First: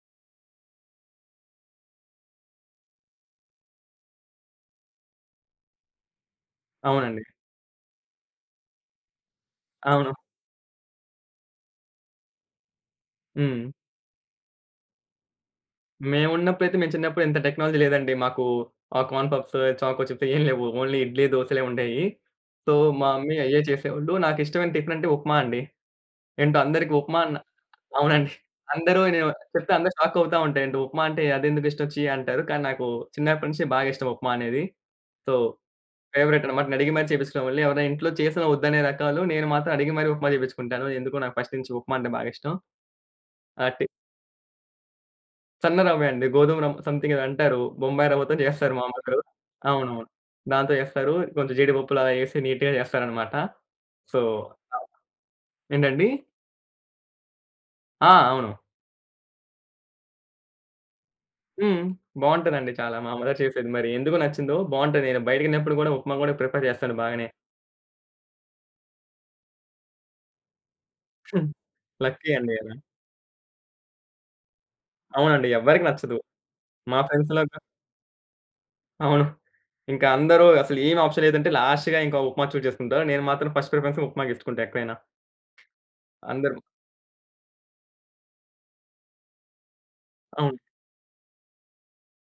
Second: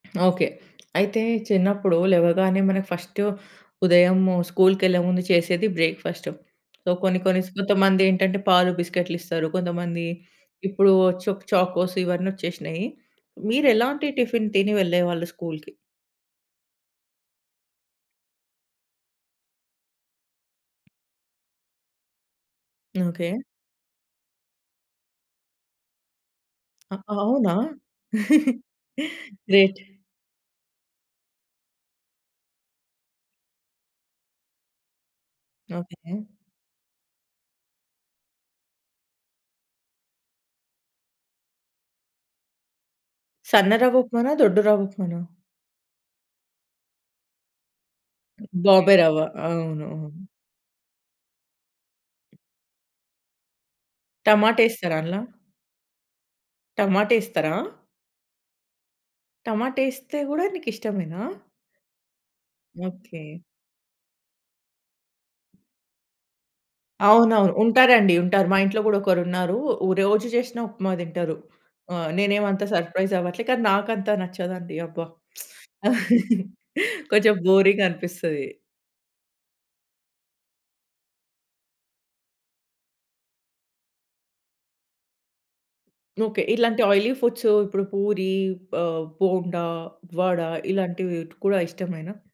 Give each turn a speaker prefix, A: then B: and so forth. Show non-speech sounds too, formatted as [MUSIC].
A: Okay. అయితే చిన్నప్పుడు లేవగానే మనకు ఫస్ట్ ఉదయం స్కూల్‌కెళ్ళే ముందు చేసేది బ్రేక్‌ఫాస్ట్. సో, కొన్ని
B: అవునండి.
A: కొన్ని స్ కొంతమందేంటంటే పాలు బిస్కెట్‌లిస్తారు. కొంతమంది
B: అవును.
A: ఇప్పుడు చుక్ చాకోస్ ఇవన్నొచ్చేసినాయి.
B: హ్మ్.
A: మీరెలాంటి టిఫిన్ తిని వెళ్ళేవాళ్ళు స్కూల్‌కి?
B: మేమున్నప్పుడైతే మేము చిన్నప్పుడు ఇంత టెక్నాలజీ లేదండి. మాకు ఆ కార్న్‌పఫ్స్, చాకోచిప్స్ ఏం లేవు. ఓన్లీ ఇడ్లీ, దోసలే ఉండేయి. సో మా మమ్మీ
A: ఓకే.
B: అయ్యే చేసేవాళ్ళు. నాకిష్టమైన టిఫిన్ అంటే ఉప్మా అండి. ఏంటో అందరికి
A: అ
B: ఉప్మా అన్న
A: అవునా?
B: అవునండి. [CHUCKLES]
A: [CHUCKLES]
B: అందరు అనే వా చెప్తే
A: గ్రేట్.
B: అందరు షాక్ అవుతా ఉంటా "ఏంటో ఉప్మా అంటే అదెందుకిష్టం? ఛీ" అంటారు. కానీ నాకు చిన్నప్పటి నుంచి బాగా ఇష్టం ఉప్మా అనేది. So
A: okay.
B: ఫేవరైట్ అన్నమాట. నెను అడిగి మరి చేపించుకునేవాణ్ణి. ఎవరైనా ఇంట్లో చేసిన ఒద్దనే రకాలు నేను మాత్రం అడిగి మరి ఉప్మా చేపించుకుంటాను. ఎందుకో నాకు ఫస్ట్ నుంచి ఉప్మా అంటే బాగిష్టం. ఆ!
A: సన్న
B: టి
A: రవ్వ ఉప్మానా? దొడ్డు రవ్వు ఉప్మానా?
B: సన్న రవ్వే అండి. గోధుమ రవ్ సమ్‌థింగ్ ఏదో అంటారు. బొంబాయి రవ్వతో జేస్తారు మా
A: బాంబే
B: అమ్మోళ్లు.
A: రవ్వ అవునవును.
B: అవునవును. దాంతో చేస్తారు. కొంచెం జీడిపప్పులలా యేసి నీట్‌గా జేస్తారన్నమాట. సో అవును.
A: టమాటేస్తారా అండ్ల?
B: ఏంటండి?
A: టమాటేస్తారా?
B: ఆ! అవును.
A: టమాటేస్తే గూడా నీకిష్టమేనా?
B: హ్మ్. బాగుంటదండి చాలా. మా అమ్మగారు
A: ఓకే.
B: చేసేది మరి ఎందుకు నచ్చిందో బాగుంటది నేను బయటికెళ్ళినప్పుడు గూడా ఉప్మా గూడా ప్రిఫర్ చేస్తాను బానే.
A: అవునవును. ఉంటారండి ఉంటారు. మా ఇంట్లో గూడా ఒకరున్నారు. ఉ రోజు జేశిన ఉప్మా తింటారు.
B: [CHUCKLES]
A: ఆహ్,
B: లక్కీ
A: నేనేం
B: అండి
A: అంత
B: అలా.
A: సర్ప్రైజ్ అవ్వట్లే, కానీ నాకంత నచ్చదండి. అబ్బా!
B: అవునండి.
A: [SMACKS LIPS]
B: ఎవరికీ నచ్చదు.
A: [CHUCKLES]
B: మా
A: కొంచెం
B: ఫ్రెండ్స్‌లో కా
A: బోరింగ్ అనిపిస్తది.
B: అవును. ఇంకా అందరు అసలు ఏం ఆప్షన్ లేదంటే లాస్ట్‌గా ఇంక ఉప్మా చూజ్ జేసుకుంటారు. నేను మాత్రం ఫస్ట్ ప్రిఫరెన్స్ ఉప్మాకిచ్చుకుంట ఎక్కడైనా.
A: ఓకే.
B: అందరు
A: ఇలాంటి ఆయిలీ ఫుడ్స్ ఇప్పుడు పూరి ఆహ్, బోండా వడ
B: అవును.
A: ఇలాంటివి ట్ కూడా ఇష్టమేనా?